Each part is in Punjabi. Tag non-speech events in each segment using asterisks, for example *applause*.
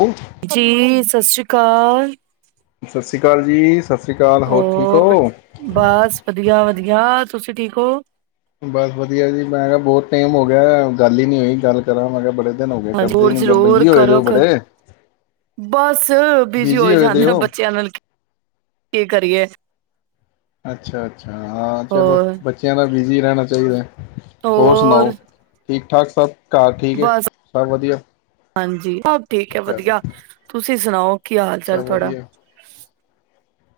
ਸਤਿ ਜੀ ਸਤਿ ਸ੍ਰੀ ਅਕਾਲ ਸਸੀ ਅਕਾਲ ਜੀ ਸਸੀ ਅਕਾਲ ਹੋਰ ਠੀਕ ਹੋ ਬਸ ਵਧੀਆ ਵਧੀਆ ਤੁਸੀਂ ਠੀਕ ਹੋ ਬਸ ਵਧੀਆ ਜੀ ਮੈਂ ਕਿਹਾ ਬਹੁਤ ਟਾਈਮ ਹੋ ਗਿਆ ਗੱਲ ਹੀ ਨੀ ਹੋਈ ਗੱਲ ਕਰਾਂ ਮੈਂ ਕਿਹਾ ਬੜੇ ਦਿਨ ਹੋ ਗਏ ਹ ਕਰਦੇ ਹੀ ਜ਼ੂਰਰ ਨਹੀਂ ਜ਼ਰੂਰ ਬਿਜੀ ਹੋਏ ਦੇ ਕਰੋ ਹੋ ਕਰ ਬੜੇ ਬਸ ਬਿਜ਼ੀ ਹੋ ਬਿਜੀ ਹੋਏ ਦੇ ਜਾਂਦੇ ਆ ਬੱਚਿਆਂ ਨਾਲ ਕੀ ਕਰੀਏ ਅੱਛਾ ਅੱਛਾ ਹਾਂ। ਚਲੋ ਹੋਰ ਬੱਚਿਆਂ ਨਾ ਬਿਜ਼ੀ ਰਹਿਣਾ ਚਾਹੀਦਾ। ਹੋਰ ਸੁਣਾਓ ਠੀਕ? ਠਾਕ ਸਬ ਘਰ ਠੀਕ ਬਸ ਸਭ ਵਧੀਆ? ਹਾਂਜੀ ਸਭ ਠੀਕ ਹੈ ਚਲੋ ਵਧੀਆ ਤੁਸੀਂ ਤੁਸੀਂ ਸੁਣਾਓ। ਕੀ ਹਾਲ ਚਾਲ ਸਭ ਤੁਹਾਡਾ? ਵਧੀਆ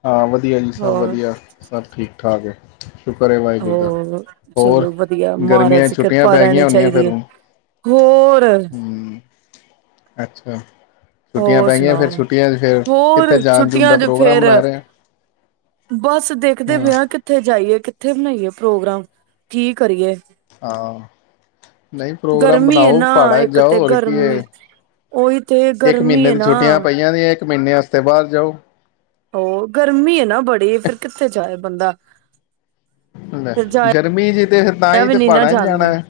ਹਾਂ। ਵਧੀਆ ਜੀ ਸਭ ਹੋਰ ਵਧੀਆ ਸਭ ਠੀਕ। ਠਾਕ ਏ ਸ਼ੁਕਰ ਹੈ। ਵਾਹਿਗੁਰੂ ਦਾ ਹੋਰ ਹੋਰ ਚਲੋ ਵਧੀਆ ਮਹਾਰਾਜ ਗਰਮੀਆਂ ਦੀ ਛੁੱਟੀਆਂ ਕਿਰਪਾ ਪੈ ਗਈਆਂ ਰਹਿਣੀ ਹੋਦੀਆਂ ਚਾਹੀਦੀ ਫਿਰ ਹੈ ਹੁਣ? ਹੋਰ ਹੂਮ ਹਮ ਅੱਛਾ ਛੁੱਟੀਆਂ ਹੋਰ ਪੈ ਗਈਆਂ ਸੁਣਾਓ, ਫਿਰ ਛੁੱਟੀਆਂ 'ਚ ਫਿਰ ਹੋਰ ਕਿੱਥੇ ਜਾਣ ਜੂਣ ਛੁੱਟੀਆਂ ਦਾ ਚ ਪ੍ਰੋਗਰਾਮ ਫੇਰ ਬਣਾ ਰਹੇ ਬਸ ਦੇਖਦੇ ਪਏ ਹਾਂ ਕਿੱਥੇ ਜਾਈਏ ਕਿਥੇ ਬਣਾਈਏ ਪ੍ਰੋਗਰਾਮ ਠੀਕ ਕਰੀਏ ਹਾਂ ਨਹੀਂ ਪ੍ਰੋਗਰਾਮ ਗਰਮੀ ਏ ਬਣਾਓ ਨਾ। ਪਹਾੜਾਂ 'ਚ ਇੱਕ ਜਾਓ ਤੇ ਹੋਰ ਕੀ ਏ ਗਰਮੀ ਉਹੀ ਤੇ ਇੱਕ ਗਰਮੀ ਮਹੀਨੇ ਹੈ ਦੀ ਨਾ ਛੁੱਟੀਆਂ ਪਈਆਂ ਨੇ ਇੱਕ ਮਹੀਨੇ ਵਾਸਤੇ ਬਾਹਰ ਜਾਓ। ਉਹ ਗਰਮੀ ਹੈ ਨਾ। ਬੜੀ ਫਿਰ ਕਿੱਥੇ ਜਾਏ ਬੰਦਾ ਗਰਮੀ ਚ ਤੇ ਫਿਰ ਤਾਂ ਮੈਂ ਹੀ ਵੀ ਤੇ ਨੀ ਨਾ ਪਹਾੜਾਂ 'ਚ ਜਾਣਦੀ, ਜਾਣਾ ਹੈ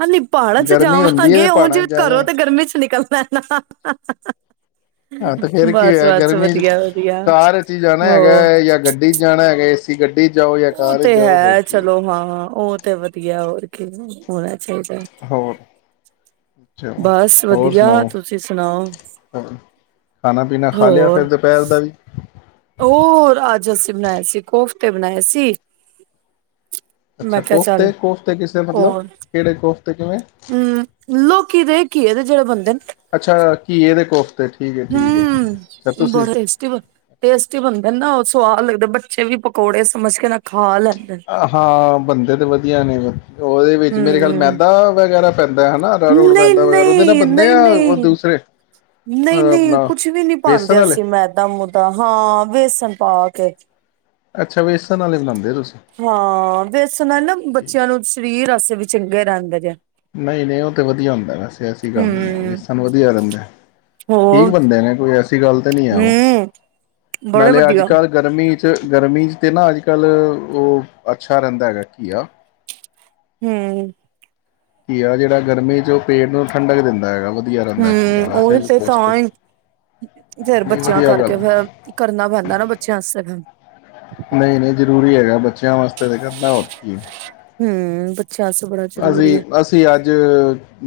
ਹੁਣ ਨੀ ਪਹਾੜਾਂ ਚ ਗਰਮੀ ਹੁੰਦੀ ਹੈ ਤੇ ਜਾਵਾਂਗੇ ਉਹ ਪਹਾੜਾਂ ਜੇ 'ਚ ਘਰੋਂ ਜਾਣਾ ਤੇ ਗਰਮੀ ਚ ਨਿਕਲ ਪੈਣਾ ਹਾਂ। ਤੇ ਫੇਰ ਕੀ ਹੋਇਆ ਗਰਮੀ ਵਧੀਆ ਕਾਰ ਚ ਹੀ ਜਾਣਾ ਹੈਗਾ ਹੋਰ ਹੈ। ਜਾਂ ਗੱਡੀ ਚ ਜਾਣਾ ਹੈਗਾ ਏ *inaudible* ਉਹ ਤੇ ਹੈ ਚਲੋ ਹਾਂ। ਉਹ ਤੇ ਵਧੀਆ ਹੋਰ ਕੀ ਹੋਣਾ ਚਾਹੀਦਾ ਹੋਰ ਅਛਾ ਬਸ ਹੋਰ ਵਧੀਆ ਸੁਣਾਓ ਤੁਸੀਂ ਸੁਣਾਓ ਖਾਣਾ ਪੀਣਾ ਖਾ ਲਿਆ ਫਿਰ ਦੁਪਹਿਰ ਦਾ ਵੀ ਹੋਰ ਅੱਜ ਅਸੀਂ ਬਣਾਏ ਸੀ ਕੋਫਤੇ ਬਣਾਏ ਸੀ। ਅੱਛਾ ਮੈਂ ਕਿਹਾ ਚੱਲ ਕੋਫਤੇ ਕੋਫਤੇ ਕਿਸੇ ਮਤਲਬ ਕਿਹੜੇ ਕੋਫਤੇ? ਤੇ ਕਿਵੇਂ? ਹੂੰ ਲੋਕੀ ਦੇ ਕੀ ਇਹਦੇ ਜਿਹੜੇ ਬੰਦੇ ਨੇ ਅੱਛਾ ਘੀਏ ਦੇ ਕੋਫਤੇ ਠੀਕ ਹੈ ਠੀਕ ਹੈ ਅੱਛਾ ਹੂੰ, ਤੁਸੀਂ ਬੜਾ ਟੇਸਟੀ ਟੇਸਟੀ ਬਣਦੇ ਨਾ ਉਹ ਸਵਾਦ ਦੇ ਬੱਚੇ ਵੀ ਪਕੌੜੇ ਸਮਝ ਕੇ ਨਾ ਖਾ ਲੈ ਹਾਂ ਬਣਦੇ ਤੇ ਵਧੀਆ ਨੇ ਉਹਦੇ ਵਿੱਚ ਮੇਰੇ ਖਿਆਲ ਹਮ ਮੈਦਾ ਵਗੈਰਾ ਪੈਂਦਾ ਹੈ ਨਾ ਅਰਾਰੋਟ ਨਹੀਂ ਮੈਦਾ ਵਗੈਰਾ ਉਹਦੇ ਨਾਲ -ਨਹੀਂ ਬੰਦੇ -ਨਹੀਂ- ਆ ਉਹ ਨਹੀਂ- ਦੂਸਰੇ ਨਹੀਂ- ਅਹ ਨਹੀਂ ਆਪਣਾ ਕੁਛ ਵੀ ਨੀ ਬੇਸਣ ਪਾਂਦੇ ਵਾਲੇ ਅਸੀਂ ਮੈਦਾ ਮੂਦਾ ਹਾਂ ਵੇਸਣ ਪਾ ਕੇ ਅੱਛਾ ਵੇਸਨ ਵਾਲੇ ਬਣਾਦੇ ਤੁਸੀ ਹਾਂ ਵੇਸ ਨਾਲੇ ਨਾ ਬੱਚਿਆਂ ਨੂੰ ਸਰੀਰ ਆਸ ਵੀ ਚੰਗੇ ਰਹਿੰਦੇ ਜੇ ਨਹੀਂ- ਨਹੀਂ ਉਹ ਤਾਂ ਵਧੀਆ ਹੁੰਦਾ ਵੈਸੇ ਐਸੀ ਗੱਲ ਨੀ ਏ ਹਮ ਵੇਸਟ ਵਧੀਆ ਰਹਿੰਦਾ। ਠੀਕ ਹੋਰ ਬਣਦੇ ਨੇ ਕੋਈ ਏਸ ਗੱਲ ਤੇ ਨਹੀਂੀ ਹੈ ਉਹ ਹਮ ਬੜੇ ਨਾਲੇ ਅੱਜ ਵਧੀਆ ਕੱਲ੍ਹ ਗਰਮੀ ਚ ਗਰਮੀ ਚ ਤੇ ਨਾ ਅੱਜ ਕੱਲ੍ਹ ਉਹ ਅੱਛਾ ਰਹਿੰਦਾ ਹੈਗਾ ਕੀਆ ਹੂੰ ਕੀਆ ਜਿਹੜਾ ਗਰਮੀ ਚ ਉਹ ਪੇਟ ਨੂੰ ਠੰਡਕ ਦਿੰਦਾ ਹੈਗਾ ਵਧੀਆ ਰਹਿੰਦਾ ਘੀਆ ਹਮ ਉਹੀ ਵੈਸੇ ਵੀ ਤੇ ਤਾਂ ਪੌਸ਼ਟਿਕ ਹੀ ਫਿਰ ਨਹੀਂ ਬੱਚਿਆਂ ਵਧੀਆ ਗੱਲ ਕਰਕੇ ਫਿਰ ਕਰਨਾ ਪੈਂਦਾ ਨਾ ਬੱਚਿਆਂ ਆਸਤੇ ਫਿਰ ਨਹੀਂ-ਨਹੀਂ ਜ਼ਰੂਰੀ ਹੈਗਾ ਬੱਚਿਆਂ ਵਾਸਤੇ ਤੇ ਕਰਨਾ ਹੋਰ ਕੀ ਏ ਹੂੰ ਬੱਚਿਆਂ ਵਾਸਤੇ ਬੜਾ ਅਸੀਂ ਜ਼ਰੂਰੀ ਹੈ ਅਸੀਂ ਅੱਜ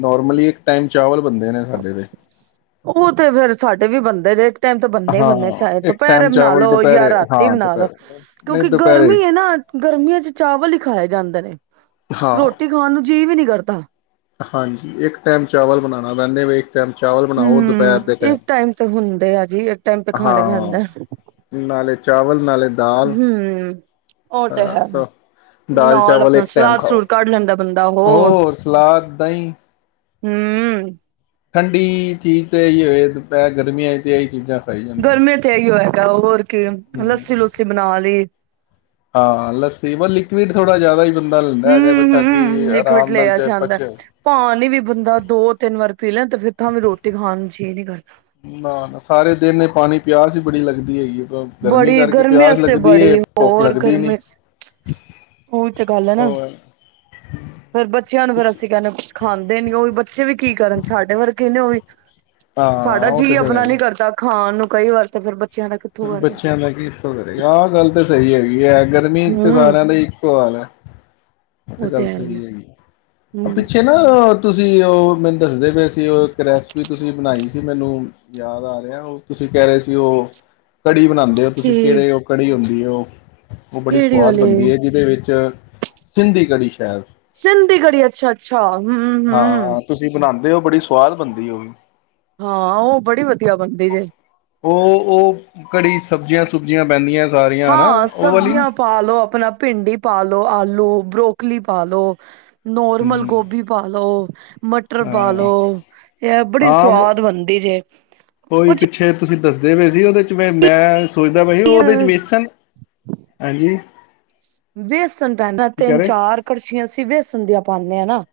ਨੋਰਮਲੀ ਇੱਕ ਟਾਈਮ ਚਾਵਲ ਬਣਦੇ ਨੇ ਸਾਡੇ ਤੇ ਉਹ ਤੇ ਫੇਿਰ ਸਾਡੇ ਵੀ ਬਣਦੇ ਜੇ ਟਾਈਮ ਤਾਂ ਬੰਨੇ ਹਾਂ ਬੰਨੇ ਚਾਹੇ ਤੋਂ ਇੱਕ ਦੋਪਹਿਰੇ ਟਾਈਮ ਬਣਾ ਚਾਵਲ ਲਓ ਯਾ ਦੁਪਹਿਰੇ ਰਾਤੀ ਹਾਂ ਬਣਾ ਲਓ ਦੁਪਹਿਰੇ ਨਹੀਂ ਕਿਉਂਕਿ ਦੁਪਹਿਰੇ ਗਰਮੀ ਏ ਨਾ ਗਰਮੀਆਂ ਚ ਚਾਵਲ ਹੀ ਖਾਏ ਜਾਂਦੇ ਨੇ ਹਾਂ ਰੋਟੀ ਖਾਣ ਨੂੰ ਜੀ ਵੀ ਨੀ ਕਰਤਾ ਹਾਂਜੀ ਇੱਕ ਟਾਈਮ ਚਾਵਲ ਬਣਾਨਾ ਵੈਨੇ ਵੀ ਟਾਈਮ ਚਾਵਲ ਬਣਾਓ ਦੁਪਹਿਰ ਹੂੰ ਦੇ ਇੱਕ ਟਾਈਮ ਤੇ ਹੁੰਦੇ ਆ ਜੀ ਇੱਕ ਟਾਈਮ ਤੇ ਖਾਣੇ ਪੈਂਦਾ ਹਾਂ ਹੂੰ ਨਾਲੇ ਹੁੰ- ਹਾਂ ਸੋ ਦਾਲ-ਚਾਵਲ ਆਪਣਾ ਇੱਕ ਟਾਈਮ ਸਲਾਦ ਖਾਓ ਸਲੂਦ ਕੱਢ ਲੈਂਦਾ ਬੰਦਾ ਹੋਰ ਸਲਾਦ ਦਹੀਂ ਹੂੰ। ਠੰਡੀ ਚੀਜ਼ ਤੇ ਇਹੀ ਹੋਏ, ਦੁਪਹਿਰ ਗਰਮੀਆਂ ਤੇ ਇਹੀ ਚੀਜ਼ਾਂ ਖਾਈ ਜਾਂਦੀਆਂ। ਗਰਮੀਆਂ ਚ ਇਉਂ ਹੈ। *unintelligible* ਹੂੰ, ਹਾਂ ਲੱਸੀ ਵੀ ਲਿਕਵਿਡ ਥੋੜੀ ਜ਼ਿਆਦਾ ਹੀ ਬੰਦਾ ਲੈਂਦਾ ਹੈਗਾ ਹੂੰ, ਤਾਂ ਕਿ ਹੂੰ, ਲਿਕਵਿਡ ਆਰਾਮ ਨਾਲ ਲਿਆ ਚ ਜਾਂਦਾ, ਪਚੇ ਪਾਣੀ ਵੀ ਬੰਦਾ ਦੋ ਤਿੰਨ ਵਾਰ ਪੀ ਲੈ ਤੇ ਫਿਰ ਤਾਂ ਵੀ ਰੋਟੀ ਖਾਣ ਇਹ ਨਹੀਂ ਕਰਦਾ। ਨਾ ਨਾ ਸਾਰੇ ਦਿਨ ਪਾਣੀ ਪਿਆਸ ਹੀ ਬੜੀ ਲੱਗਦੀ। ਹੈਗੀ ਹੈ। ਬੜੀ ਕਰਕੇ ਗਰਮੀ ਪਿਆਸ ਸੇ ਲੱਗਦੀ ਹੈ ਬੜੀ ਭੁੱਖ ਹੋਰ ਲੱਗਦੀ ਨੀ ਗਰਮੀ ਸੀ, ਉਹੀ ਗੱਲ ਹੈ ਨਾ ਹੋਰ ਫੇਰ ਬੱਚਿਆਂ ਨੂੰ ਫੇਰ ਅਸੀਂ ਕਹਿੰਦੇ ਕੁਛ ਖਾਂਦੇ ਨੀ ਉਹ ਵੀ ਬੱਚੇ ਵੀ ਕੀ ਕਰਨ ਸਾਡੇ ਵਰਗੇ ਨੇ ਉਹ ਵੀ। ਸਾਡਾ ਹਾਂ ਉਹ ਤੇ ਜੀਅ ਫੇਰ ਹੈ ਆਪਣਾ ਹੀ ਨੀ ਕਰਦਾ ਖਾਣ ਨੂੰ ਕਈ ਵਾਰ ਤਾਂ ਫਿਰ ਬੱਚਿਆਂ ਦਾ ਕਿੱਥੋਂ ਕਰਦਾ ਬੱਚਿਆਂ ਦਾ ਕੀ ਇੱਥੋਂ ਕਰੇਗਾ ਆਹ ਗੱਲ ਤਾਂ ਸਹੀ ਹੈਗੀ ਹੈ। ਗਰਮੀ ਚ ਹਮ ਸਾਰਿਆਂ ਦਾ ਇੱਕੋ ਹਾਲ ਹੈ। *unintelligible* ਇਹ ਤੇ ਉਹ ਗੱਲ ਹੈ ਹੀ ਆ ਸਹੀ ਹੈਗੀ। ਹਮ ਪਿੱਛੇ ਨਾ ਤੁਸੀਂ ਉਹ ਮੈਨੂੰ ਦੱਸਦੇ ਪਏ ਸੀ, ਉਹ ਇੱਕ ਰੈਸਪੀ ਤੁਸੀਂ ਬਣਾਈ ਸੀ, ਮੈਨੂੰ ਯਾਦ ਆ ਰਿਹਾ, ਉਹ ਤੁਸੀਂ ਕਹਿ ਰਹੇ ਸੀ ਉਹ ਕੜੀ ਬਣਾਉਂਦੇ ਹੋ, ਤੁਸੀਂ ਕੀ ਕਿਹੜੀ ਉਹ ਕੜੀ ਹੁੰਦੀ। *unintelligible* ਉਹ ਬੜੀ ਕਿਹੜੀ ਸਵਾਦ ਬਣਦੀ ਵਾਲੇ ਹੈ, ਜਿਹਦੇ ਵਿੱਚ ਸਿੰਧੀ ਕੜੀ ਸ਼ਾਇਦ ਸਿੰਧੀ ਕੜੀ ਅੱਛਾ, ਅੱਛਾ। ਹੂੰ, ਹੂੰ। ਉਹ ਬੜੀ ਸਵਾਦ ਬਣਦੀ, ਉਹ ਹਾਂ, ਉਹ ਬੜੀ ਵਧੀਆ ਬਣਦੀ ਜੇ। ਉਹ, ਉਹ ਕੜੀ ਸਬਜ਼ੀਆਂ ਸਬਜ਼ੀਆਂ ਪੈਂਦੀਆਂ ਸਾਰੀਆਂ ਹਨਾ, ਹਾਂ ਉਹ ਵਾਲੀ ਸਬਜ਼ੀਆਂ ਪਾ ਲੋ ਆਪਣਾ ਭਿੰਡੀ ਪਾ ਲੋੋ, ਆਲੂ, ਬਰੋਕਲੀ ਪਾ ਲੋ ਨੋਰਮਲ ਹਮ ਗੋਭੀ ਪਾ ਲਉ। ਮਟਰ ਹਾਂ ਪਾਾਲੋ, ਇਹ ਬੜੀ ਆਮ ਸਵਾਦ ਬਣਦੀ ਜੇ ਉਹੀ ਕੁਛ ਪਿੱਛੇ ਤੁਸੀਂ ਦੱਸਦੇ ਹੋਏ ਸੀ, ਉਹਦੇ ਚ ਮੈਂ ਸੋਚਦਾ ਬਾਈ ਉਹ ਉਹਦੇ ਚ ਵੇਸਣ ਹਾਂਜੀ। ਵੇਸਣ ਪੈਂਦਾ ਕਹਿ ਤਿੰਨ ਰਹੇ ਚਾਰ ਕੜਛੀਆਂ ਅਸੀਂ ਵੇਸਣ ਦੀਆਂ ਪਾਉਂਦੇ ਹਾਂ ਨਾ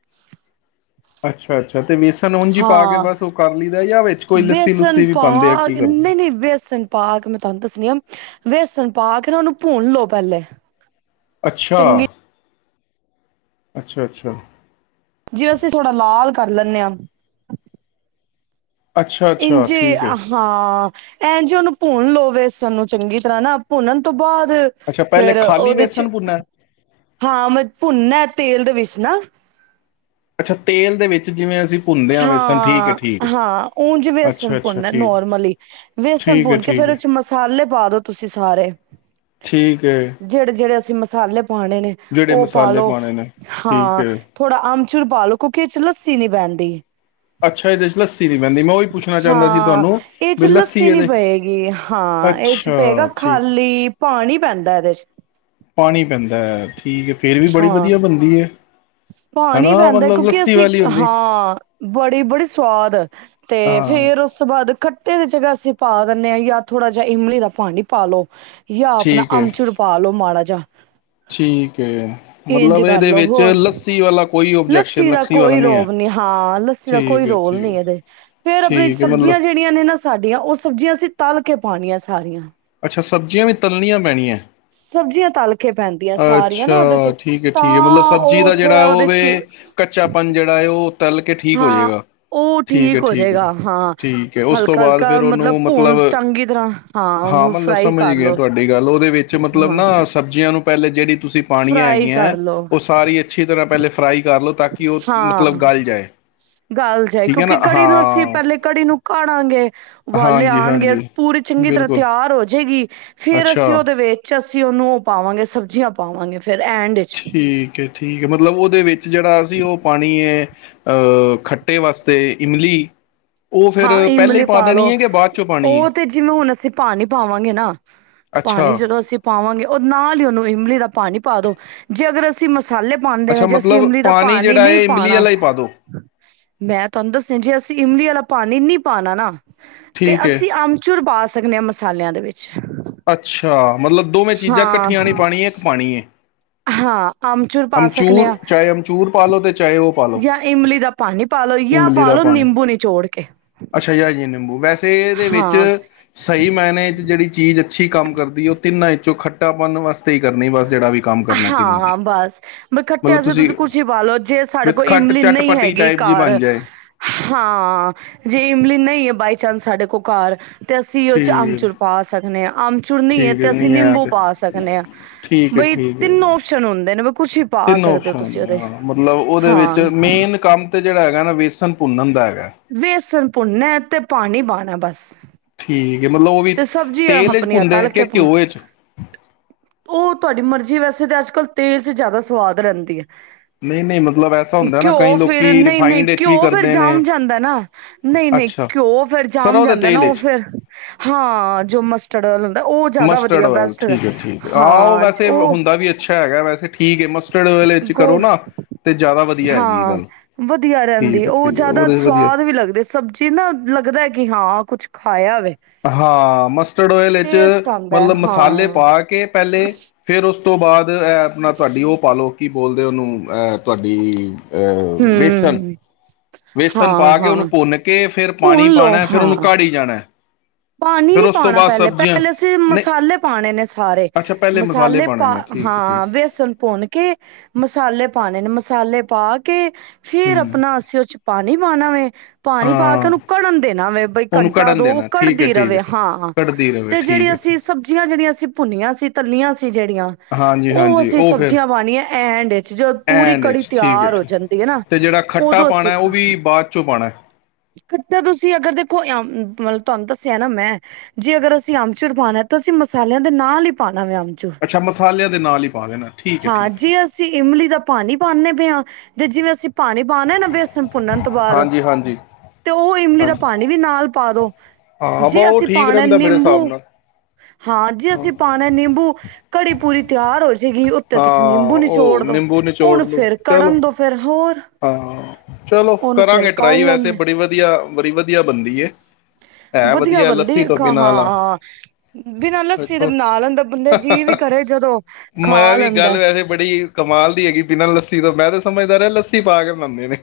ਅੱਛਾ ਅੱਛਾ ਹਾਂ ਜਾਂ ਵਿੱਚ ਕੋਈ ਵੇਸਨ ਲੱਸੀ-ਲੁੱਸੀ ਵੀ ਪਾ ਪਾਂਦੇ ਆ ਕੀ ਕੇ ਕਰਦੇ? ਨਹੀਂ ਨਹੀਂ ਵੇਸਨ ਪਾ ਕੇ ਮੈਂ ਤੁਹਾਨੂੰ ਦੱਸਣੀ ਆ ਵੇਸਣ ਪਾ ਕੇ ਨਾ ਉਹਨੂੰ ਭੂਨ ਲੋਓ ਪਹਿਲੇ ਅੱਛਾ ਚੰਗੀ ਅੱਛਾ ਅੱਛਾ ਜਿਵੇਂ ਅਸੀਂ ਥੋੜਾ ਲਾਲ ਕਰ ਲੈਨੇ ਆ ਅੱਛਾ-ਅੱਛਾ ਇੰਝੇ ਠੀਕ ਏ। ਹਾਂ ਇੰਜ ਉਹਨੂੰ ਪੁੰਨ ਲਓ ਬੇਸਨ ਨੂੰ ਚੰਗੀ ਤਰ੍ਹਾਂ ਪੁਨਨ ਤੋਂ ਬਾਅਦ ਅੱਛਾ ਪਹਿਲੇ ਫੇਰ ਖਾਲੀ ਉਹਦੇ ਚ, ਵੇਸਣ ਭੁੰਨਨਾ? ਹਾਂ ਮੈਂ ਭੁੰਨਆ ਤੇਲ ਦੇ ਵਿੱਚ ਨਾ ਅੱਛਾ ਤੇਲ ਦੇ ਵਿੱਚ ਜਿਵੇਂ ਅਸੀਂ ਭੁੰਨਦੇ ਆ ਵੇਸਣ ਠੀਕ ਹਾਂ, ਏ-ਠੀਕ ਏ, ਹਾਂ ਉਝ ਵੇਸਣ ਅੱਛਾ-ਅੱਛਾ ਭੁੰਨਨਾ ਠੀਕ ਏ। ਨੋਰਮਲੀ ਵੇਸਣ ਠੀਕ ਭੁੰਨ ਕੇ ਏ-ਠੀਕ ਫੇਰ ਉਹ ਏ, ਚ ਮਸਾਲੇ ਪਾਦੋ ਤੁਸੀਂ ਸਾਰੇ, ਠੀਕ ਏ ਜਿਹੜੇ-ਜਿਹੜੇ ਮਸਾਲੇ ਪਾਣੇ ਨੇ ਜਿਹੜੇ ਉਹ ਮਸਾਲੇ ਪਾਾਲੋ ਪਾਣੇ ਨੇ। ਠੀਕ ਹਾਂ ਏ, ਥੋੜਾ ਅੰਬ *unintelligible* ਕਿਉਂਕਿ ਇਸ ਚ ਲੱਸੀ ਨੀ ਪੈਂ *unintelligible* ਅੱਛਾ ਇਹਦੇ ਚ ਲੱਸੀ ਨੀ ਪੈਂਦੀ, ਮੈਂ ਉਹੀ ਪੁੱਛਣਾ ਚਾਹੁੰਦਾ ਸੀ ਹਾਂ ਤੁਹਾਨੂੰ ਇਹ ਚ ਵੀ ਲੱਸੀ ਨੀ ਇਹਦੇ। ਪਏਗੀ ਹਾਂ ਇਹ ਚ ਪਏਗਾ ਅੱਛਾ, ਠੀਕ ਹੈ। ਖਾਲੀ ਪਾਣੀ ਪੈਂਦਾ ਇਹਦੇ ਚ ਪਾਣੀ ਪੈਂਦਾ ਐ, ਠੀਕ ਏ, ਫੇਰ ਵੀ ਬੜੀ ਹਾਂ ਵਧੀਆ ਬਨਦੀ ਹੈ। ਪਾਣੀ ਪੈਂਦਾ ਕਿਉਂਕਿ ਅਸੀਂ, ਹਾਂ ਬੜੀ-ਬੜੀ ਸਵਾਦ ਤੇ ਹਾਂ ਫੇਰ ਉਸ ਤੋਂ ਬਾਅਦ ਖੱਟੇ ਦੇ ਚ ਅਸੀਂ ਪਾ ਦਿੰਦੇ ਹਾਂ ਜਾਂ ਥੋੜ੍ਹਾ ਜਿਹਾ ਇਮਲੀ ਦਾ ਪਾਨੀ ਪਾ ਲਉ। ਯਾਂ ਆਪਣਾ ਠੀਕ ਹੈ ਅਮਚੁਰ ਪਾ ਲੋ ਮਾੜਾ ਜਾ ਠੀਕ ਏ, ਇੰਝ ਮਤਲਬ ਕਰ ਇਹਦੇ ਲੋ ਵਿੱਚ ਹੋਰ ਲੱਸ ਸੀ ਵਾਲਾ ਕੋਈ ਓਬਜੈਕਸ਼ਨ ਲੱਸੀ ਦਾ ਵਾਲਾ ਕੋਈ ਨਹੀਂ ਹੈ ਰੋਲ ਨੀ, ਹਾਂ ਲੱਸੀ ਦਾ ਕੋਈ ਠੀਕ ਹੈ ਰੋਲ ਠੀਕ ਨੀ ਹੈ ਇਹਦੇ ਫੇਰ ਆਪਣੀ ਠੀਕ ਹੈ ਮਤਲਬ ਸਬਜ਼ੀਆਂ ਜਿਹੜੀਆਂ ਨੇ ਨਾ ਸਾਡੀਆਂ ਉਹ ਸਬਜ਼ੀਆਂ ਅਸੀਂ ਤਲ ਕੇ ਪਾਉਣੀਆਂ ਸਾਰੀਆਂ। ਅੱਛਾ ਸਬਜ਼ੀਆਂ ਵੀ ਤਲਣੀਆਂ ਪੈਣੀਆਂ। ਸਬਜ਼ੀਆਂ ਤਲ ਕੇ ਪੈਂਦੀਆਂ ਸਾਰੀਆਂ ਅੱਛਾ ਨਾ ਉਹਦੇ ਚ ਠੀਕ ਹੈ, ਠੀਕ ਹੈ, ਮਤਲਬ ਤਾਂ ਸਬਜ਼ੀ ਉਹ ਦਾ ਜਿਹੜਾ ਥੋੜਾ ਓ ਉਹਦੇ ਵੇ ਕੱਚਾਪਨ ਜਿਹੜਾ ਹੈ ਉਹ ਤਲ ਕੇ ਠੀਕ ਹੋ ਹਾਂ ਜਾਏਗਾ ਉਹ ਠੀਕ ਹੋ ਜਾਏਗਾ, ਹਾਂ ਠੀਕ ਹੈ ਉਸ ਤੋਂ ਬਾਅਦ ਹਲਕਾ-ਹਲਕਾ ਫਿਰ ਮਤਲਬ ਉਹਨੂੰ ਭੂਣ ਚੰਗੀ ਤਰ੍ਹਾਂ ਹਾਂ ਉਹਨੂੰ ਫਰਾਈ ਕਰ ਲੋ। ਕਿ ਮਤਲਬ ਹਾਂ, ਨਾ ਸਬਜ਼ੀਆਂ ਨੂੰ ਪਹਿਲੇ ਜਿਹੜੀ ਤੁਸੀਂ ਪਾਣੀਆਂ ਫਰਾਈ ਹੈਗੀਆਂ ਐ। ਕਰ ਲੋ ਉਹ ਸਾਰੀ ਅੱਛੀ ਤਰ੍ਹਾਂ ਪਹਿਲੇ ਫਰਾਈ ਕਰ ਲਓ ਤਾਂ ਕਿ ਉਹ ਮਤਲਬ ਗਲ ਜਾਏ। ਗੱਲ ਜਾਏ ਠੀਕ ਹੈ ਨਾ ਕਿਉਂਕਿ ਕੜੀ ਨੂੰ ਅਸੀਂ ਹਾਂ ਪਹਿਲੇ ਕੜੀ ਨੂੰ ਕਾੜਾਂਗੇ ਉਬਾਲੇ ਹਾਂਜੀ ਆਨਗੇ ਹਾਂਜੀ ਪੂਰੀ ਚੰਗੀ ਤਰ੍ਹਾਂ ਬਿਲਕੁਲ ਤਿਆਰ ਹੋ ਜਏਗੀ ਫੇਰ ਅੱਛਾ ਅਸੀਂ ਉਹਦੇ ਵਿੱਚ ਤੇ ਅਸੀਂ ਉਹਨੂੰ ਉਹ ਪਾਵਾਂਗੇ ਸਬਜ਼ੀਆਂ ਪਾਵਾਂਗੇ। ਫੇਰ ਐਂਡ ਚ ਠੀਕ ਐ, ਠੀਕ ਕਿ ਮਤਲਬ ਉਹਦੇ ਵਿੱਚ ਜਿਹੜਾ ਅਸੀਂ ਉਹ ਪਾਣੀ ਏ ਅਹ ਖੱਟੇ ਵਾਸਤੇ ਇਮਲੀ ਉਹ ਫਿਰ ਹਾਂ ਪਹਿਲੇ ਹੀ ਇਮਲੀ ਪਾ ਦੇਣੀ ਲਓ ਹੈ ਕਿ ਬਾਅਦ ਚੋਂ ਪਾਣੀ ਹੈ ਉਹ ਤੇ ਜਿਵੇਂ ਹੁਣ ਅਸੀਂ ਪਾਣੀ ਪਾਵਾਂਗੇ ਨਾ ਅੱਛਾ ਪਾਣੀ ਜਦੋਂ ਅਸੀਂ ਪਾਵਾਂਗੇ ਉਹ ਨਾਲ ਹੀ ਉਹਨੂੰ ਇਮਲੀ ਦਾ ਪਾਣੀ ਪਾ ਦੋ ਜੇ ਅਗਰ ਅਸੀਂ ਮਸ ਮਸਾਲੇ ਪਾਉਂਦੇ ਅੱਛਾ ਵਿੱਚ ਜੇ ਅਸੀਂ ਮਤਲਬ ਇਮਲੀ ਦਾ ਪਾਣੀ ਜਿਹੜਾ ਨਹੀਂ ਹੈ ਇਮਲੀ ਪਾਉਣਾ ਵਾਲਾ ਹੀ ਪਾ ਦੋ ਮੈਂ ਤੁਹਾਨੂੰ ਦੱਸਿਆ ਜੇ ਅਸੀਂ ਇਮਲੀ ਵਾਲਾ ਪਾਣੀ ਨਹੀਂ ਪਾਉਣਾ ਨਾ ਤੇ ਠੀਕ ਹੈ ਅਸੀਂ ਅਮਚੂਰ ਪਾ ਸਕਦੇ ਹਾਂ ਮਸਾਲਿਆਂ ਦੇ ਵਿੱਚ ਅੱਛਾ ਮਤਲਬ ਦੋਵੇਂ ਚੀਜ਼ਾਂ ਹਾਂ ਇਕੱਠੀਆਂ ਨਹੀਂ ਪਾਨੀਆ ਹੈ ਇੱਕ ਪਾਣੀ ਹੈ ਹਾਂ ਅਮਚੂਰ ਪਾ ਸਕਦੇ ਅਮਚੂਰ ਹਾਂ ਚਾਹੇ ਅਮਚੂਰ ਪਾ ਲਓ ਤੇ ਚਾਹੇ ਉਹ ਪਾ ਲਓ ਜਾਂ ਇਮਲੀ ਦਾ ਪਾਣੀ ਪਾ ਲਓ ਜਾਂ ਇਮਲੀ ਪਾ ਦਾ ਲਓ ਪਾਣੀ ਨਿੰਬੂ ਨੀਚੋੜ ਕੇ ਤੇ ਇਦੇ ਵਿੱਚ ਹਾਂ ਸਹੀ ਮਾਇਨੇ ਚ ਜਿਹੜੀ ਚੀਜ਼ ਅੱਛੀ ਕੰਮ ਕਰਦੀ ਉਹ ਤਿੰਨਾਂ ਇੰਚੋਂ ਖੱਟਾਪਨ ਵਾਸਤੇ ਹੀ ਕਰਨੀ ਬਸ ਜਿਹੜਾ ਵੀ ਕੰਮ ਕਰਨਾ ਤਿੰਨਾਂ ਚ ਹਾਂ ਬਸ ਬ ਖੱਟਿਆ ਸੀ ਤੁਸੀਂ ਕੁਛ ਹੀ ਪਾਲੋ ਜੇ ਸਾਡੇ ਵਿਦ ਕੋਲ ਖੱਟ ਇਮਲੀ ਨਹੀਂ ਚਟਪਟੀ ਹੈਗੀ ਟਾਈਪ ਜੀ ਬਣ ਘਰ ਜਾਏ ਹਾਂ ਜੇ ਇਮਲੀ ਨਹੀਂ ਹੈ ਬਾਈ ਚਾਂਸ ਸਾਡ ਸਾਡੇ ਕੋਲ ਘਰ ਤੇ ਅਸੀਂ ਉਹ 'ਚ ਠੀਕ ਅਮਚੂਰ ਪਾ ਸਕਦੇ ਹਾਂ ਅਮਚੂਰ ਨਹੀਂ ਹੈ ਠੀਕ ਤੇ ਅਸੀਂ ਹੈ ਨਿੰਬੂ ਤੇ ਪਾ ਸਕਨੇ ਹਾਂ ਠੀਕ ਹੈ ਬਈ ਠੀਕ ਹੈ ਤਿੰਨ ਓਪਸ਼ਨ ਹੁੰਦੇ ਨੇ ਵੀ ਕੁਛ ਵੀ ਪਾ ਤਿੰਨ ਸਕਦੇ ਹੋ ਓਪਸ਼ਨ ਤੁਸੀਂ ਉਹਦੇ - ਮਤਲਬ ਉਹਦੇ ਹਾਂ ਵਿੱਚ ਮੇਨ ਕੰਮ ਤੇ ਜਿਹੜਾ ਹੈਗਾ ਨਾ ਵੇਸਣ ਭੁੰਨਣ ਦਾ ਹੈਗਾ ਵੇਸਨ ਭੁਣਨਾ ਤੇ ਪਾਣੀ ਪਾਉਣਾ ਬਸ ਠੀਕ ਮਤਲਬ ਉਹ ਵੀ ਤੇ ਸਬਜ਼ੀਆਂ ਤੇਲ ਚ ਆਪਣੀਆਂ ਭੁੰਦੇ ਤਲ ਕਿ ਕੇ ਪਾ ਘਿਓ ਵਿਚ ਉਹ ਤੁਹਾਡੀ ਮਰਜ਼ੀ ਵੈਸੇ ਤਾਂ ਅੱਜ ਕੱਲ੍ਹ ਤੇਲ ਚਚ ਜ਼ਿਆਦਾ ਸਵਾਦ ਰਹਿੰਦੀ ਹੈ ਨਹੀਂ ਨਹੀਂ ਮਤਲਬ ਐਸਾ ਹੁੰਦਾ ਨਾ ਕਈ ਘਿਓ ਫਿਰ ਲੋਕੀ ਨਹੀਂ ਨਹੀਂ ਰਿਫਾਈਂਡ ਵਿੱਚ ਵੀ ਘਿਓ ਫਿਰ ਕਰਦੇ ਨੇ ਜੰਮ ਜਾਂਦਾ ਨਾ ਨਹੀਂ ਨਹੀਂ ਅੱਛਾ ਘਿਓ ਫੇਰ ਜਮ ਸਰ੍ਹੋਂ ਦੇ ਜਾਂਦਾ ਨਾ ਤੇਲ ਉਹ ਵਿੱਚ ਫੇਰ ਹਾਂ, ਜੋ ਮਸਟਡ ਉਹ ਜ਼ਿਆਦਾ ਮਸਟਰਡ ਵਧੀਆ ਓਇਲ ਬੈਸਟ ਰਿ ਠੀਕ ਹੈ ਠੀਕ ਹੈ ਉਹ ਹਾਂ। ਵੈਸੇ *inaudible* ਉਹ ਹੁੰਦਾ ਵੀ ਅੱਛਾ ਹੈਗਾ ਵੈਸੇ ਠੀਕ ਹੈ ਮਸਟਰਡ ਓਇਲ ਵਿੱਚ ਕਰੋ ਗੋ ਨਾ ਤੇ ਜ਼ਿਆਦਾ ਵਧੀਆ ਹੈਗੀ ਇਹ ਹਾਂ ਗੱਲ ਵਧੀਆ ਰਹਿੰਦੀ, ਠੀਕ ਹੈ ਉਹ ਠੀਕ ਹੈ ਜ਼ਿਆਦਾ ਉਹਦੇ ਵਧੀਆ ਸਵਾਦ ਵੀ ਲੱਗਦੇ, ਸਬਜ਼ੀ ਨਾ ਲੱਗਦਾ। ਕਿ ਹਾਂ ਕੁਛ, ਖਾਇਆ ਵਵੇ ਹਾਂ, ਮਸਟਰਡ ਓਇਲ ਵਿੱਚ ਆਉਂਦਾ ਹੈ ਮਤਲਬ ਮਸਾਲੇ ਹਾਂ ਪਾ ਕੇ ਪਹਿਲੇ, ਫਿਰ ਉਸ ਤੋਂ ਬਾਅਦ ਆ ਆਪਣਾ ਤੁਹਾਡੀ, ਉਹ ਪਾਲੋ ਕੀ ਬੋਲਦੇ, ਉਹਨੂੰ ਇਹ ਤੁਹਾਡੀ ਇਹ, ਵੇਸਨ ਹੂੰ ਵੇਸਣ ਹਾਂ ਪਾ ਕੇ, ਹਾਂ ਉਹਨੂੰ ਭੁੰਨ ਕੇ ਪਾਣੀ ਭੁੰਨ ਲਓ ਪਾਉਣਾ, ਫਿਰ ਹਾਂ ਉਹਨੂੰ ਕਾੜੀ ਜਾਣਾ। ਪਾਣੀ ਫਿਰ ਨੀ ਉਸ ਤੋਂ ਪਾਉਣਾ, ਬਾਅਦ ਪਹਿਲੇ ਸਬਜ਼ੀਆਂ ਪਹਿਲੇ ਅਸੀਂ ਨਹੀਂ ਮਸਾਲੇ ਪਾਉਣੇ ਨੇ ਸਾਰੇ ਅੱਛਾ ਪਹਿਲੇ ਮਸਾਲੇ ਪਾਉਣੇ ਪਾ ਨੇ ਠੀਕ ਹੈ ਠੀਕ ਹਾਂ, ਬੇਸਣ ਭੁੰਨ ਕੇ ਮਸਾਲੇ ਪਾਣੇ ਨੇ ਮਸਾਲੇ ਪਾ ਕੇ ਫੇਰ ਹੂੰ ਆਪਣਾ, ਅਸੀਂ ਉਹ ਚ ਪਾਣੀ ਪਾਣਾ ਵੇ ਪਾਣੀ ਪਾ ਕੇ, ਹਾਂ ਉਹਨੂੰ ਕੜਨ ਦੇਣਾ ਵੇ, ਉਹਨੂੰ ਘੰਟਾ, ਕੱਢਣ ਦੋ ਦੇਣਾ ਠੀਕ ਹੈ ਕੜਦੀ ਠੀਕ ਰਵੇ ਹੈ ਹਾਂ। ਕੱਢਦੀ ਰਹੇ ਤੇ ਠੀਕ ਜਿਹੜੀ ਹੈ ਅਸੀਂ ਠੀਕ ਸਬਜ਼ੀਆਂ ਜਿਹੜੀਆਂ ਅਸੀਂ ਭੁੰਨੀਆਂ ਸੀ ਤੱਲੀਆਂ ਸੀ ਜਿਹੜੀਆਂ, ਹਾਂਜੀ ਉਹ ਹਾਂਜੀ ਅਸੀਂ ਫਿਰ ਸਬਜ਼ੀਆਂ ਪਾਣੀਏ। ਐਂਡ ਜਦ, ਪੂਰੀ ਐਂਡ ਕੜੀ ਵਿੱਚ ਠੀਕ ਹੈ ਤਿਆਰ ਹੋ ਠੀਕ ਜਾਂਦੀ ਹੈ। ਨਾ ਤੇ ਜਿਹੜਾ ਖੱਟਾ ਉਦੋਂ ਅਸੀਂ ਪਾਉਣਾ ਉਹ ਨਾ, ਵੀ ਬਾਅਦ ਚੋਂ ਪਾਉਣਾ ਖੱਟਾ ਤੁਸੀਂ ਅਗਰ ਦੇਖੋ *unintelligible* ਤੁਹਾਨੂੰ ਦੱਸਿਆ ਨਾ ਮੈਂ, ਜੇ ਅਗਰ ਅਸੀਂ ਅੰਬਚੂਰ ਪਾਉਣਾ ਤਾਂ, ਅਸੀਂ ਮਸਾਲਿਆਂ ਦੇ ਨਾਲ ਹੀ ਪਾਣਾ। ਅਮਚੂਰ ਅੱਛਾ ਮਸਾਲਿਆਂ ਦੇ ਨਾਲ ਹੀ ਪਾ ਦੇਣਾ ਠੀਕ ਹੈ ਹਾਂ, ਠੀਕ ਹੈ ਜੇ ਅਸੀਂ ਇਮਲੀ ਦਾ ਪਾਣੀ ਪਾਉਨੇ ਦੇ ਆ, ਤੇ ਜਿਵੇਂ ਅਸੀਂ ਪਾਣੀ ਪਾਣਾ ਨਾ, ਬੇਸਣ ਭੁੰਨਣ ਤੋਂ ਬਾਅਦ ਹਾਂਜੀ ਹਾਂਜੀ ਤੇਂ ਉਹ ਇਮਲੀ ਦਾ ਹਾਂਜੀ ਪਾਣੀ ਵੀ ਨਾਲ ਪਾ ਦੋ। ਹਾਂ ਬ ਜੀ, ਉਹ ਅਸੀਂ ਠੀਕ ਪਾਉਂਣਾ ਰਹਿੰਦਾ ਮੇਰੇ ਹਿਸਾਬ ਨਿੰਬੂ, ਨਾਲ ਹਾਂ ਜੀ ਅਸੀਂ ਪਾਉਂਣਾ ਨਿੰਬੂ ਕੜੀ ਪੂਰੀ ਤਿਆਰ ਹੋ ਜੇ ਗੀ, ਉੱਤੇ ਤੁਸੀਂ ਨਿੰਬੂ ਹਾਂ ਨਿਚੋੜ ਉਹ ਦੋ, ਨਿੰਬੂ ਹੁਣ ਨਿਚੋੜ ਲਓ ਫੇਰ ਚਲੋ ਕੜਨ ਦੋ ਫਿਰ ਹੋਰ। ਹਾਂ, ਚਲੋ ਉਹਨੂੰ ਫੇਰ ਕਰਾਂਗੇ ਕੱਢ ਟਰਾਈ ਵੈਸੇ ਲੈਂਦੇ ਬੜੀ ਵਧੀਆ ਅ, ਬਣੀ ਵਧੀਆ ਬਣਦੀ ਏ। ਵਧੀਆ ਬੰਦੀ ਹਾਂ ਲਾ ਹਾਂ। ਬਿਨਾਂ ਲੱਸੀ ਤੇ ਵੇਖੋ ਬਣਾ ਲੈਂਦਾ। ਬੰਦੇ ਜੀਅ ਵੀ ਕਰੇ ਜਦੋਂ ਖਾ ਮੈਂ ਵੀ ਲੈਂਦਾ। ਗੱਲ ਕਿਦੋਂ, ਮੈਂ ਤਾਂ ਸਮਝਦਾ ਲੱਸ ਪਾਕੇ ਬਣਾਉਂਦੇ ਨੇ।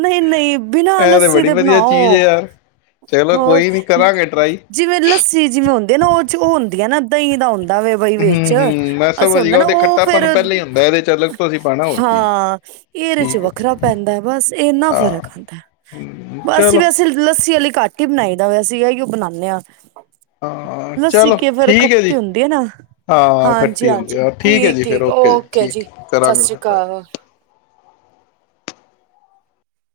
ਨਹੀਂ ਨਹੀਂ, ਬਿਨਾਂ ਇਹ ਲੱਸੀ ਬੜੀ ਤੇ ਵਧੀਆ ਚੀਜ਼ ਬਣਾਓ। ਹੈ ਯਾਰ ਚਲੋ ਹੋਰ ਕੋਈ ਨੀ ਕਰਾਂਗੇ ਟਰਾਈ ਜਿਵੇਂ ਲੱਸੀ ਜਿਵੇਂ ਹੁੰਦੀ ਨਾ ਉਹ ਚ ਉਹ ਹੁੰਦੀ ਹੈ ਨਾ ਦਹੀਂ ਦਾ ਹੁੰਦਾ। ਬਈ ਹੂੰ ਵਿੱਚ ਹੂੰ ਮੈਂ ਅਸ ਸਮਝ ਹੁੰਦਾ ਗਿਆ ਨਾ ਉਹਦੇ ਉਹ ਫੇਰ ਖੱਟਾਪਨ ਪਹਿਲਾਂ ਹੀ ਹੁੰਦਾ ਇਹਦੇ ਚ ਅਲੱਗ ਤੋਂ ਅਸੀਂ ਪਾਉਣਾ ਹੋਰ ਕੀ ਹਾਂ ਇਹਦੇ ਚ ਠੀਕ ਹੈ ਵੱਖਰਾ ਪੈਂਦਾ ਬਸ ਇੰਨਾ ਫਰਕ ਹੁੰਦਾ। ਹਾਂ ਬਸ ਚਲੋ ਵੀ ਅਸੀਂ ਲੱਸੀ ਵਾਲੀ ਘੱਟ ਹੀ ਬਣਾਈ ਜਦਾਂ ਅਸੀਂ ਇਹੀ ਬਣਾਉਂਦੇ ਹੀ ਹਾਂ। ਹਾਂ। ਲੱਸੀ ਚਲੋ ਕੇ ਫੇਰ ਠੀਕ ਹੈ ਜੀ ਖੱਟੀ ਹੁੰਦੀ ਨਾ ਹਾਂ ਹਾਂਜੀ ਇਕੱਟੀ ਹੁੰਦੀ ਹਾਂਜੀ ਆ ਠੀਕ ਹੈ। ਜੀ ਫਿਰ ਓਕੇ ਜੀ ਠੀਕ ਸਤਿ ਕਰਾਂਗੇ ਸ੍ਰੀ ਫਿਰ ਟਰਾਈ। ਅਕਾਲ